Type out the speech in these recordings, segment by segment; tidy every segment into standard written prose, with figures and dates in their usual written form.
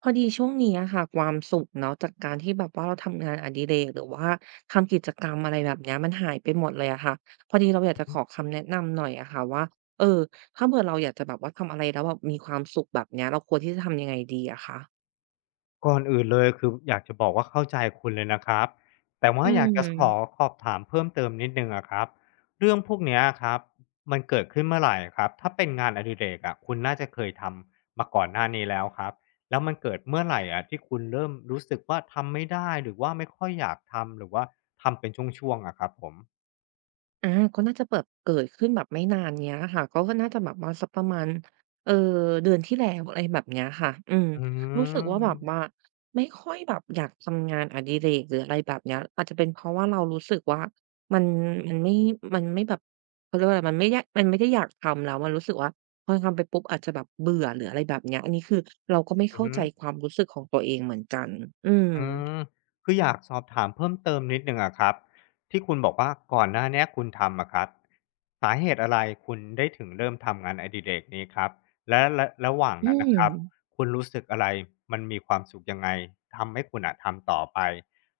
พอดีช่วงนี้อะค่ะความสุขเนาะจากการที่แบบว่าเราทำงานอดิเรกหรือว่าทำกิจกรรมอะไรแบบเนี้ยมันหายไปหมดเลยอะค่ะพอดีเราอยากจะขอคำแนะนำหน่อยอะค่ะว่าเออถ้าเผื่อเราอยากจะแบบว่าทำอะไรแล้วแบบมีความสุขแบบเนี้ยเราควรที่จะทำยังไงดีอะคะก่อนอื่นเลยคืออยากจะบอกว่าเข้าใจคุณเลยนะครับแต่ว่าอือยากจะขอม ขอบถามเพิ่มเติมนิดนึงอะครับเรื่องพวกเนี้ยครับมันเกิดขึ้นเมื่อไหร่ครับถ้าเป็นงานอดิเรกอะคุณน่าจะเคยทำมาก่อนหน้านี้แล้วครับแล้วมันเกิดเมื่อไหร่อะที่คุณเริ่มรู้สึกว่าทำไม่ได้หรือว่าไม่ค่อยอยากทำหรือว่าทำเป็นช่วงๆอะครับผมอาก็น่าจะแบบเกิดขึ้นแบบไม่นานเนี้ยค่ะก็น่าจะแบบว่าสักประมาณเอ่อเดือนที่แล้วอะไรแบบเนี้ยค่ะอืมอืรู้สึกว่าแบบว่ามไม่ค่อยแบบอยากทำงานอดิเรกหรืออะไรแบบเนี้ยอาจจะเป็นเพราะว่าเรารู้สึกว่ามันมันไม่มันไม่แบบเขาเรียกว่าอะไรมันไม่ได้อยากทำแล้วมันรู้สึกว่าพอทำไปปุ๊บอาจจะแบบเบื่อหรืออะไรแบบเนี้ยอันนี้คือเราก็ไม่อืเข้าอ ใจความรู้สึกของตัวเองเหมือนกันอืมอืมคืออยากสอบถามเพิ่มเติมนิดหนึ่งอะครับที่คุณบอกว่าก่อนหน้าเนี้ยคุณทำอะครับสาเหตุอะไรคุณได้ถึงเริ่มทำงานอดิเรกนี้ครับและระหว่างอืนั้นนะมครับคุณรู้สึกอะไรมันมีความสุขยังไงทำให้คุณอะทำต่อไป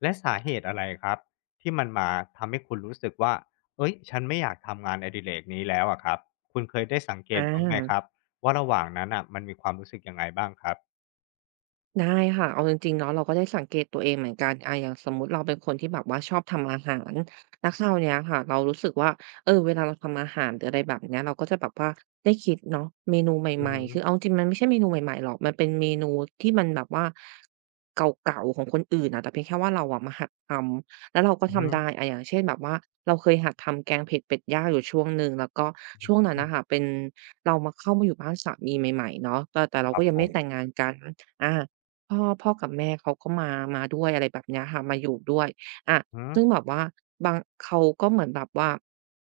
และสาเหตุอะไรครับที่มันมาทำให้คุณรู้สึกว่าเอ้ยฉันไม่อยากทำงานอดิเรกนี้แล้วอะครับคุณเคยได้สังเกอตบ้างไหมครัา บว่าระหว่างนั้นอะมันมีความรู้สึกยังไงบ้างครับได้ค่ะเอาจริงๆเนาะเราก็ได้สังเกตตัวเองเหมือนกันอาอย่างสมมุติเราเป็นคนที่แบบว่าชอบทำอาหารแล้วคราวเนี้ยค่ะเรารู้สึกว่าเออเวลาเราทำอาหารหรืออะไรแบบเนี้ยเราก็จะแบบว่าได้คิดเนาะเมนูใอืหอม่ฮึๆคือเอาจริงมันไม่ใช่เมนูใหม่ๆหรอกมันเป็นเมนูที่มันแบบว่าเก่าๆของคนอื่นอะแต่เพียงแค่ว่าเราอะมาหัดทำแล้วเราก็อือฮึทำได้อะอย่างเช่นแบบว่าเราเคยหัดทำแกงเผ็ดเป็ดย่างอยู่ช่วงหนึ่งแล้วก็ช่วงนั้นอืนะคะมเป็นเรามาเข้ามาอยู่บ้านสามีใหม่ๆเนาะแต่เราครัก็บยังผไม่แต่มงงานกันอา พ่อกับแม่เขาก็มามาด้วยอะไรแบบเนี้ยค่ะมาอยู่ด้วยอาอือฮึ ซึ่งแบบว่าบางเขาก็เหมือนแบบว่า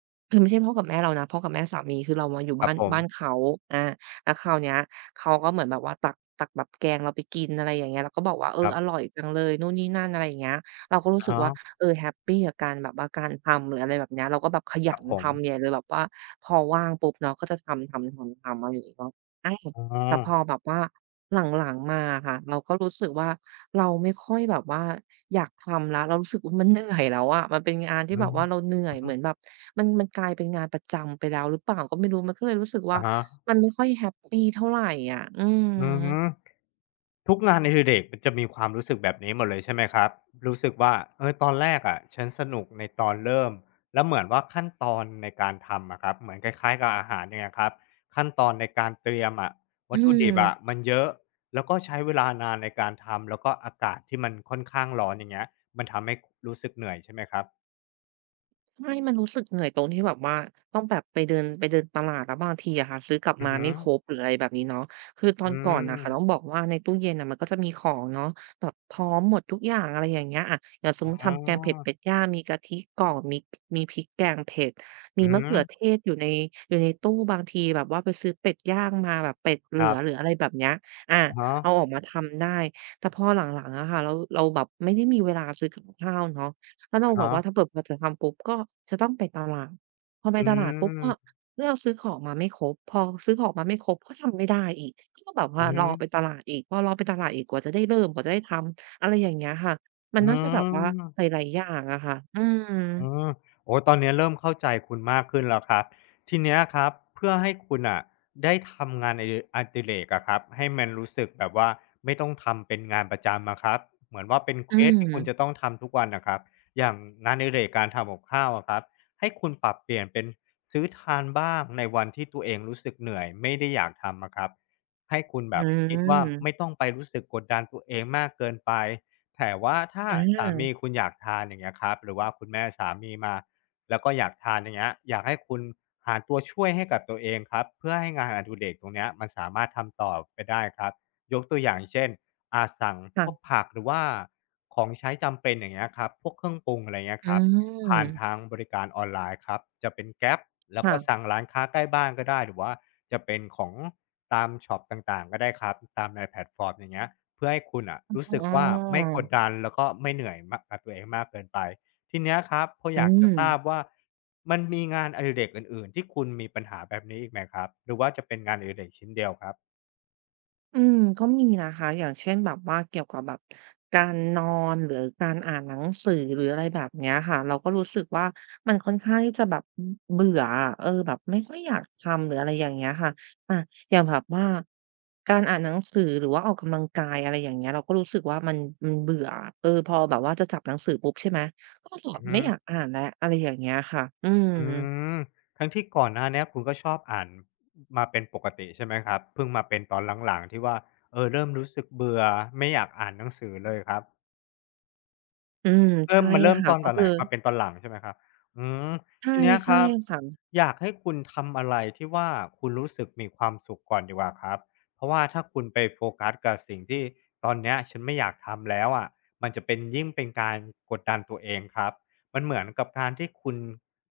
คือไม่ใช่พ่อกับแม่เรานะพ่อกับแม่สามีคือเรามาอยู่ครับ้าบนผมบ้านเขาอาแล้วคราวเนี้ยเขาก็เหมือนแบบว่าตักแบบแกงเราไปกินอะไรอย่างเงี้ยแล้วก็บอกว่าเออครัอบร่อยจังเลยนู่นนี่นั่นอะไรอย่างเงี้ยเราก็รู้อะสึกฮะว่าเออแฮปปีกับการแบบว่าการทำหรืออะไรแบบเนี้ยเราก็แบบขคยัรับนผมทำใหญ่เลยแบบว่าพอว่างปุ๊บเนาะก็จะทำๆๆๆอะไรอย่างงี้เนาะอาอ๋อแต่พอแบบว่า หลังๆมาอะค่ะเราก็รู้สึกว่าเราไม่ค่อยแบบว่าอยากทำแล้วเรารู้สึกว่ามันเหนื่อยแล้วอะมันเป็นงานที่อืแบบม ว่าเราเหนื่อ อืยอเหฮึมือนแบบมันกลายเป็นงานประจำไปแล้วหรือเปล่าก็ไม่รู้มันก็เลยรู้สึกว่าอะฮะมันไม่ค่อยแฮปปีเท่าไรอะอืมอือฮึทุกงานอดิเรกมันจะมีความรู้สึกแบบนี้หมดเลยใช่ไหมครับรู้สึกว่าเออตอนแรกอะฉันสนุกในตอนเริ่มแล้วเหมือนว่าขั้นตอนในการทำอะครับเหมือนคล้ายๆกับอาหารยังไงครับขั้นตอนในการเตรียมอะอืวัตถุม ดิบอะมันเยอะแล้วก็ใช้เวลานานในการทำแล้วก็อากาศที่มันค่อนข้างร้อนอย่างเงี้ยมันทำให้รู้สึกเหนื่อยใช่ไหมครับใช่มันรู้สึกเหนื่อยตรงที่แบบว่าต้องแบบไปเดินตลาดแล้วบางทีอะค่ะซื้อกลับอือมาฮึไม่ครบหรืออะไรแบบนี้เนาะคือตออืนก่อนน่ะค่ะต้องมบอกว่าในตู้เย็นน่ะมันก็จะมีของเนาะแบบพร้อมหมดทุกอย่างอะไรอย่างเงี้ยอะอย่างสมอ๋มุติอทำแกงเผ็ดเป็ดย่างมีกะทิกล่องมีพริกแกงเผ็ดมีอือมะฮึ เขือเทศอยู่ในตู้บางทีแบบว่าไปซื้อเป็ดย่างมาแบบเป็ดเหลืครัอหรืบออะไรแบบเนี้ยอาอะเอาอฮะอกมาทำได้แต่พอหลังๆอะค่ะเราแบบไม่ได้มีเวลาซื้อกับข้าวเนาะ แล้วเราอะแบบฮะว่าถ้าเปิดพอจะทำปุ๊บก็จะต้องไปตลาดพอไปอืตลาดปุ๊บก็มเลือกซื้อของมาไม่ครบพอซื้อของมาไม่ครบก็ทำไม่ได้อีกก็แบบอืว่าอฮึรอไปตลาดอีกพอรอไปตลาดอีกกว่าจะได้เริ่มกว่าจะได้ทำอะไรอย่างเงี้ยค่ะมัอืนน่าจะแบบว่าม หลายๆอย่างอะค่ะอืมอืมโอ้ตอนเนี้ยเริ่มเข้าใจคุณมากขึ้นแล้วครับทีเนี้ยครับเพื่อให้คุณอ่ะได้ทำงานอดิเรกอะครับให้มันรู้สึกแบบว่าไม่ต้องทำเป็นงานประจำอะครับเหมือนว่าเป็นเคอืวสที่คุณจะต้อมงทำทุกวันน่ะครับอย่างงานอดิเรกการทำกับข้าวอะครับให้คุณปรับเปลี่ยนเป็นซื้อทานบ้างในวันที่ตัวเองรู้สึกเหนื่อยไม่ได้อยากทำอะครับให้คุณอืแบบคิดว่าไม่มต้องไปรู้สึกกดดันตัวเองมากเกินไป แต่ว่าถ้าอสามีาคุณอยากทานอย่างเงี้ยครับหรือว่าคุณแม่สามีมาแล้วก็อยากทานอย่างเงี้ยอยากให้คุณหาตัวช่วยให้กับตัวเองครับเพื่อให้งานอดิเรกตรงเนี้ยมันสามารถทำต่อไปได้ครับยกตัวอย่างเช่นอ่จสั่งพวกค่ะผักหรือว่าของใช้จำเป็นอย่างเงี้ยครับพวกเครื่องปรุงอะไรเงี้ยอืครับผ่านทางมบริการออนไลน์ครับจะเป็น Grab แล้วก็สั่ค่ะงร้านค้าใกล้บ้านก็ได้หรือว่าจะเป็นของตามช็อปต่างๆก็ได้ครับตามในแพลตฟอร์มอย่างเงี้ย เพื่อให้คุณอะรู้อ๋สึกว่าไม่อกดดันแล้วก็ไม่เหนื่อยมากกับตัวเองมากเกินไปทีเนี้ยครับพอออืยากจะม ทราบว่ามันมีงานอดิเรกอื่นๆที่คุณมีปัญหาแบบนี้อีกไหมครับหรือว่าจะเป็นงานอดิเรกชิ้นเดียวครับอืมก็มีนะคะอย่างเช่นแบบว่าเกี่ยวกับแบบการนอนหรือการอ่านหนังสือหรืออะไรแบบเนี้ยค่ะเราก็รู้สึกว่ามันค่อนข้างที่จะแบบเบื่ออะเออแบบไม่ค่อยอยากทำหรืออะไรอย่างเงี้ยค่ะอาอย่างแบบว่าการอ่านหนังสือหรือว่าออกกำลังกายอะไรอย่างเงี้ยเราก็รู้สึกว่ามันเบื่ออะเออพอแบบว่าจะจับหนังสือปุ๊บใช่ไหมก็แบอืบอฮึไม่อยากอ่านแล้วอะไรอย่างเงี้ยค่ะอืมอืมทั้งที่ก่อนหน้าเนี้ยคุณก็ชอบอ่านมาเป็นปกติใช่ไหมครับเพิ่งมาเป็นตอนหลังๆที่ว่าเออเริ่มรู้สึกเบื่อไม่อยากอ่านหนังสือเลยครับ อืมเริ่ใช่มมันเริ่มค่ะตอนก็ตอนไหคืนอครับเป็นตอนหลังใช่ไหมครับอืมใช่ทีเนี้ยคใช่รับค่ะอยากให้คุณทำอะไรที่ว่าคุณรู้สึกมีความสุขก่อนดีกว่าครับเพราะว่าถ้าคุณไปโฟกัสกับสิ่งที่ตอนเนี้ยฉันไม่อยากทำแล้วอะมันจะเป็นยิ่งเป็นการกดดันตัวเองครับมันเหมือนกับการที่คุณ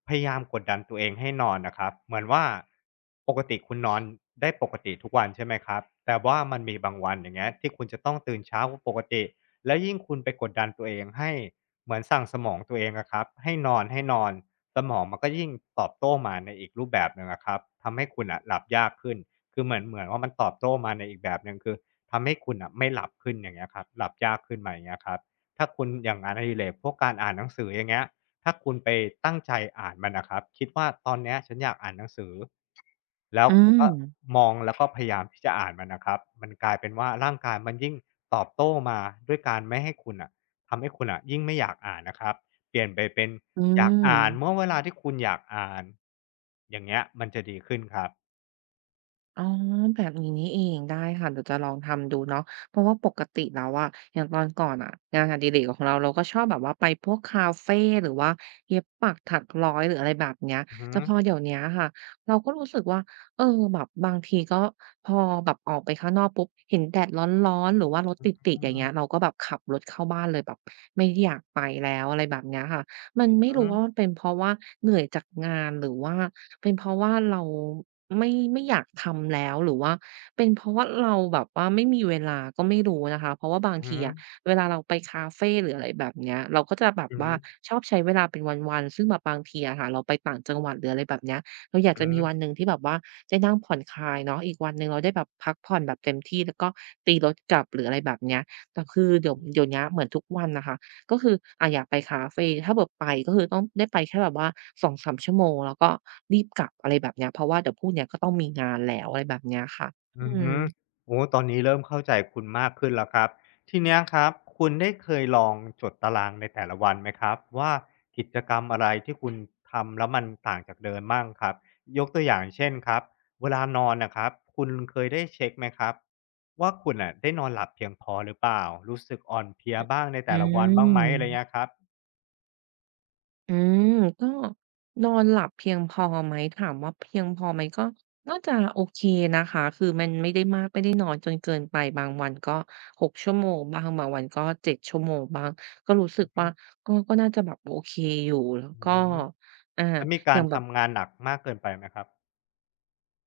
พยายามกดดันตัวเองให้นอนน่ะครับเหมือนว่าปกติคุณนอนได้ปกติทุกวันใช่ไหมครับแต่ว่ามันมีบางวันอย่างเงี้ยที่คุณจะต้องตื่นเช้ากว่าปกติแล้วยิ่งคุณไปกดดันตัวเองให้ เหมือนสั่งสมองตัวเองอะครับให้นอนให้นอนสมองมันก็ยิ่งตอบโต้มาในอีกรูปแบบหนึ่งอะครับทำให้คุณอ่ะหลับยากขึ้นคือเหมือนว่ามันตอบโต้มาในอีกแบบหนึ่งคือทำให้คุณน่ะไม่หลับขึ้นอย่างเงี้ยครับหลับยากขึ้นมาอย่างเงี้ยครับถ้าคุณอย่างงานอดิเรกพวกการอ่านหนังสืออย่างเงี้ยถ้าคุณไปตั้งใจอ่านมันน่ะครับคิดว่าตอนเนี้ยฉันอยากอ่านหนังสือแล้วอืคุณมก็มองแล้วก็พยายามที่จะอ่านมันน่ะครับมันกลายเป็นว่าร่างกายมันยิ่งตอบโต้มาด้วยการไม่ให้คุณน่ะ ทำให้คุณอะยิ่งไม่อยากอ่านนะครับเปลี่ยนไปเป็นอือยากอ่านม เมื่อเวลาที่คุณอยากอ่านอย่างเงี้ยมันจะดีขึ้นครับอ๋อแบบนี้นี่เองได้ค่ะเดี๋ยวจะลองทำดูเนาะเพราะว่าปกติแล้วอะอย่างตอนก่อนอะงานอดิเรกของเราก็ชอบแบบว่าไปพวกคาเฟหรือว่าเย็บปักถักร้อยหรืออะไรแบบเนี้ยอือฮึแต่พอเดี๋ยวเนี้ยค่ะเราก็รู้สึกว่าเออแบบบางทีก็พอแบบออกไปข้างนอกปุ๊บเห็นแดดร้อนๆหรือว่ารถติดอืๆออย่างฮึเงี้ยเราก็แบบขับรถเข้าบ้านเลยแบบไม่อยากไปแล้วอะไรแบบเนี้ยค่ะ มันไม่อือรู้ฮึว่ามันเป็นเพราะว่าเหนื่อยจากงานหรือว่าเป็นเพราะว่าเราไม่อยากทำแล้วหรือว่าเป็นเพราะว่าเราแบบว่าไม่มีเวลาก็ไม่รู้นะคะเพราะว่าบางอือทีฮึอะเวลาเราไปคาเฟหรืออะไรแบบเนี้ยเราก็จะแบบอือฮึว่าชอบใช้เวลาเป็นวันๆซึ่งแบบบางทีอะค่ะเราไปต่างจังหวัดหรืออะไรแบบเนี้ยเราอยากอืจะอมีฮึ วันหนึ่งที่แบบว่าได้นั่งผ่อนคลายเนาะอีกวันหนึ่งเราได้แบบพักผ่อนแบบเต็มที่แล้วก็ตีรถกลับหรืออะไรแบบเนี้ยแต่คือเดี๋ยวเนี้ยเหมือนทุกวันน่ะค่ะ ก็คืออยากไปคาเฟถ้าเกิดไปก็คือต้องได้ไปแค่แบบว่า2-3ชั่วโมงแล้วก็รีบกลับอะไรแบบเนี้ยเพราะว่าเดี๋ยวพรุ่งเนี้ยก็ต้องมีงานแล้วอะไรแบบเนี้ยค่ะอือืมมโอ้ตอนนี้เริ่มเข้าใจคุณมากขึ้นแล้วครับทีเนี้ยครับคุณได้เคยลองจดตารางในแต่ละวันไหมครับว่ากิจกรรมอะไรที่คุณทำแล้วมันต่างจากเดิมบ้างครับยกตัวอย่างเช่นครับเวลานอนนะครับคุณเคยได้เช็คไหมครับว่าคุณอ่ะได้นอนหลับเพียงพอหรือเปล่ารู้สึกอ่อนเพลียบ้างในอืแต่ละวันบ้างไหมอะไรเงี้มยครับอืมก็นอนหลับเพียงพอไหมถามว่าเพียงพอไหมก็น่าจะโอเคนะคะคือมันไม่ได้มากไม่ได้น้อยจนเกินไปบางวันก็6 ชั่วโมงบ้างบางวันก็7ชั่วโมงบ้างก็รู้สึกอืว่าอก็น่าจะแบบโอเคอยู่แล้วอืมก็อ่าแล้วมีอกาย่ารงแบบ ทำงานหนักมากเกินไปไหมครับ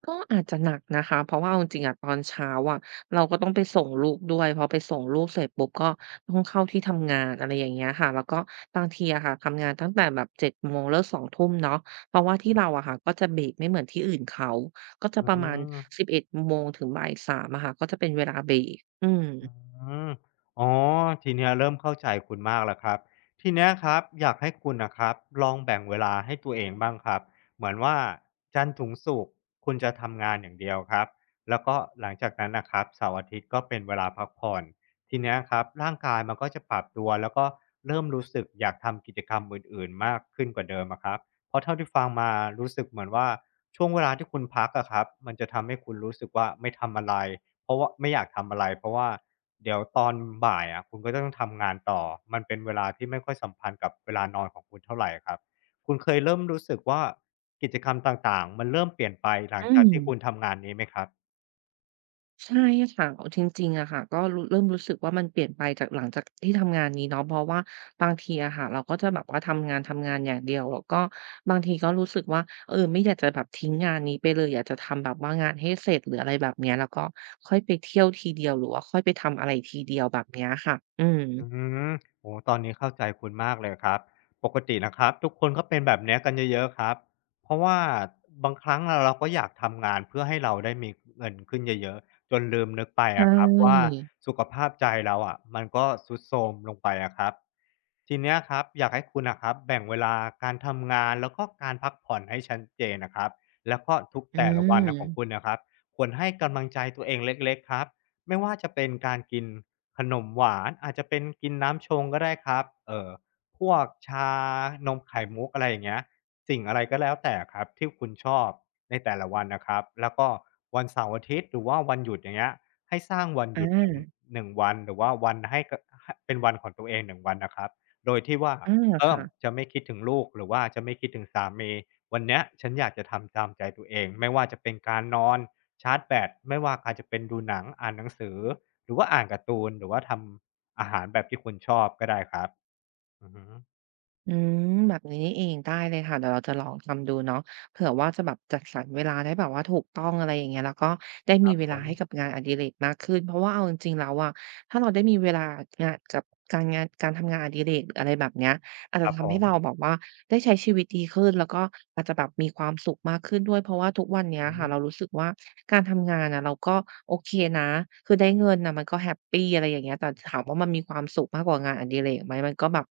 ก็อาจจะหนักนะคะเพราะว่าเอาจริงๆอะตอนเช้าอะเราก็ต้องไปส่งลูกด้วยพอไปส่งลูกเสร็จปุ๊บก็ต้องเข้าที่ทำงานอะไรอย่างเงี้ยค่ะแล้วก็บางทีอะค่ะทำงานตั้งแต่แบบ7โมงเลิก2ทุ่มเนาะเพราะว่าที่เราอะค่ะก็จะเบรกไม่เหมือนที่อื่นเขาก็จะอืประมาณม 11โมงถึงบ่าย3อะค่ะก็จะเป็นเวลาเบรกอืมอืมอ๋อทีเนี้ยเริ่มเข้าใจคุณมากแล้วครับทีเนี้ยครับอยากให้คุณนะครับลองแบ่งเวลาให้ตัวเองบ้างครับเหมือนว่าจันทร์ถึงศุกร์คุณจะทำงานอย่างเดียวครับแล้วก็หลังจากนั้นนะครับเสาร์อาทิตย์ก็เป็นเวลาพักผ่อนทีเนี้ยครับร่างกายมันก็จะปรับตัวแล้วก็เริ่มรู้สึกอยากทำกิจกรรมอื่นๆมากขึ้นกว่าเดิมอะครับเพราะเท่าที่ฟังมารู้สึกเหมือนว่าช่วงเวลาที่คุณพักอะครับมันจะทำให้คุณรู้สึกว่าไม่ทำอะไร เพราะว่าไม่อยากทำอะไรเพราะว่าเดี๋ยวตอนบ่ายอะคุณก็ต้องทำงานต่อมันเป็นเวลาที่ไม่ค่อยสัมพันธ์กับเวลานอนของคุณเท่าไรครับคุณเคยเริ่มรู้สึกว่ากิจกรรมต่างๆมันเริ่มเปลี่ยนไปหลัอืงจากม ที่คุณทำงานนี้ไหมครับ ใช่ค่ะเอาจริงๆอะค่ะก็รู้เริ่มรู้สึกว่ามันเปลี่ยนไปจากหลังจากที่ทำงานนี้เนาะเพราะว่าบางทีอะค่ะเราก็จะแบบว่าทำงานอย่างเดียวแล้วก็บางทีก็รู้สึกว่าไม่อยากจะแบบทิ้งงานนี้ไปเลยอยากจะทำแบบว่างานให้เสร็จหรืออะไรแบบเนี้ยแล้วก็ค่อยไปเที่ยวทีเดียวหรือว่าค่อยไปทำอะไรทีเดียวแบบเนี้ยค่ะอืมอืมโอ้ตอนนี้เข้าใจคุณมากเลยครับปกตินะครับทุกคนก็เป็นแบบเนี้ยกันเยอะๆครับเพราะว่าบางครั้งเราก็อยากทำงานเพื่อให้เราได้มีเงินขึ้นเยอะๆจนลืมนึกไปใชอะครับว่า่สุขภาพใจเราอะมันก็ทรุดโทรมลงไปอะครับทีเนี้ยครับอยากให้คุณนะครับแบ่งเวลาการทำงานแล้วก็การพักผ่อนให้ชัดเจนนะครับแล้วก็ทุกอืแต่ละวันนะของคุณมน่ะครับควรให้กำลังใจตัวเองเล็กๆครับไม่ว่าจะเป็นการกิน ขนมหวานอาจจะเป็นกินน้ำชงก็ได้ครับพวกชานมไข่มุกอะไรอย่างเงี้ยสิ่งอะไรก็แล้วแต่ครับที่คุณชอบในแต่ละวันนะครับแล้วก็วันเสาร์อาทิตย์หรือว่าวันหยุดอย่างเงี้ยให้สร้างวันหอายุดหนึ่งวันหรือว่าวันให้กหเป็นวันของตัวเองหนึ่งวันนะครับโดยที่ว่าอาเอิ่ค่ะ มจะไม่คิดถึงลูกหรือว่าจะไม่คิดถึงสามีวันเนี้ยฉันอยากจะทำตามใจตัวเองไม่ว่าจะเป็นการนอนชาร์จแบตไม่ว่าอาจจะเป็นดูหนังอ่านหนังสือ หรือว่าอ่านการ์ตูนหรือว่าทำอาหารแบบที่คุณชอบก็ได้ครับอือฮึอืมแบบนี้นี่เองได้เลยค่ะเดี๋ยวเราจะลองทำดูเนาะเผื่อว่าจะแบบจัดสรรเวลาได้แบบว่าถูกต้องอะไรอย่างเงี้ยแล้วก็ได้คมีรับเวผลามให้กับงานอดิเรกมากขึ้นเพราะว่าเอาจริงๆแล้วอะถ้าเราได้มีเวลางานกับการงานการทำงานอดิเรกหรืออะไรแบบเนี้ยอาจคจะรับผทำให้เรามแบบว่า ได้ใช้ชีวิตดีขึ้นแล้วก็อาจจะแบบมีความสุขมากขึ้นด้วยเพราะว่าทุกวันเนี้ยอือค่ะฮึเรารู้สึกว่าการทำงานอะเราก็โอเคนะคือได้เงินน่ะมันก็แฮปปีอะไรอย่างเงี้ยแต่ถามว่ามันมีความสุขมากกว่างานอดิเรกไหมมันก็แบบ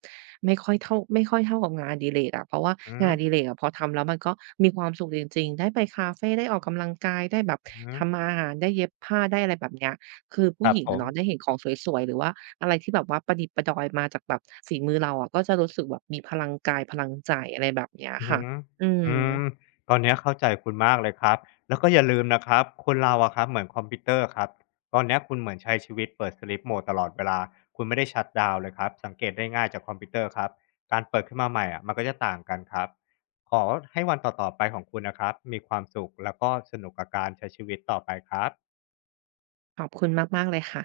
ไม่ค่อยเท่ากับงานอดิเรกอะเพราะว่าอืงานออดิเรกอะพอทำแล้วมันก็มีความสุขจริงๆได้ไปคาเฟได้ออกกำลังกายได้แบบอือฮึทำอาหารได้เย็บผ้าได้อะไรแบบเนี้ยคือคผู้รัหบญิงผอะมเนาะได้เห็นของสวยๆหรือว่า อะไรที่แบบว่าประดิดประดอยมาจากแบบฝีมือเราอะก็จะรู้สึกแบบมีพลังกายพลังใจอะไรแบบเนี้ยอือค่ะฮึอือืมมตอนเนี้ยเข้าใจคุณมากเลยครับแล้วก็อย่าลืมนะครับคนเราอะครับเหมือนคอมพิวเตอร์ครับตอนเนี้ยคุณเหมือนใช้ชีวิตเปิด Sleep Mode ตลอดเวลาคุณไม่ได้ชัตดาวน์เลยครับสังเกตได้ง่ายจากคอมพิวเตอร์ครับการเปิดขึ้นมาใหม่อะมันก็จะต่างกันครับขอให้วันต่อๆไปของคุณนะครับมีความสุขแล้วก็สนุกกับการใช้ชีวิตต่อไปครับขอบคุณมากๆเลยค่ะ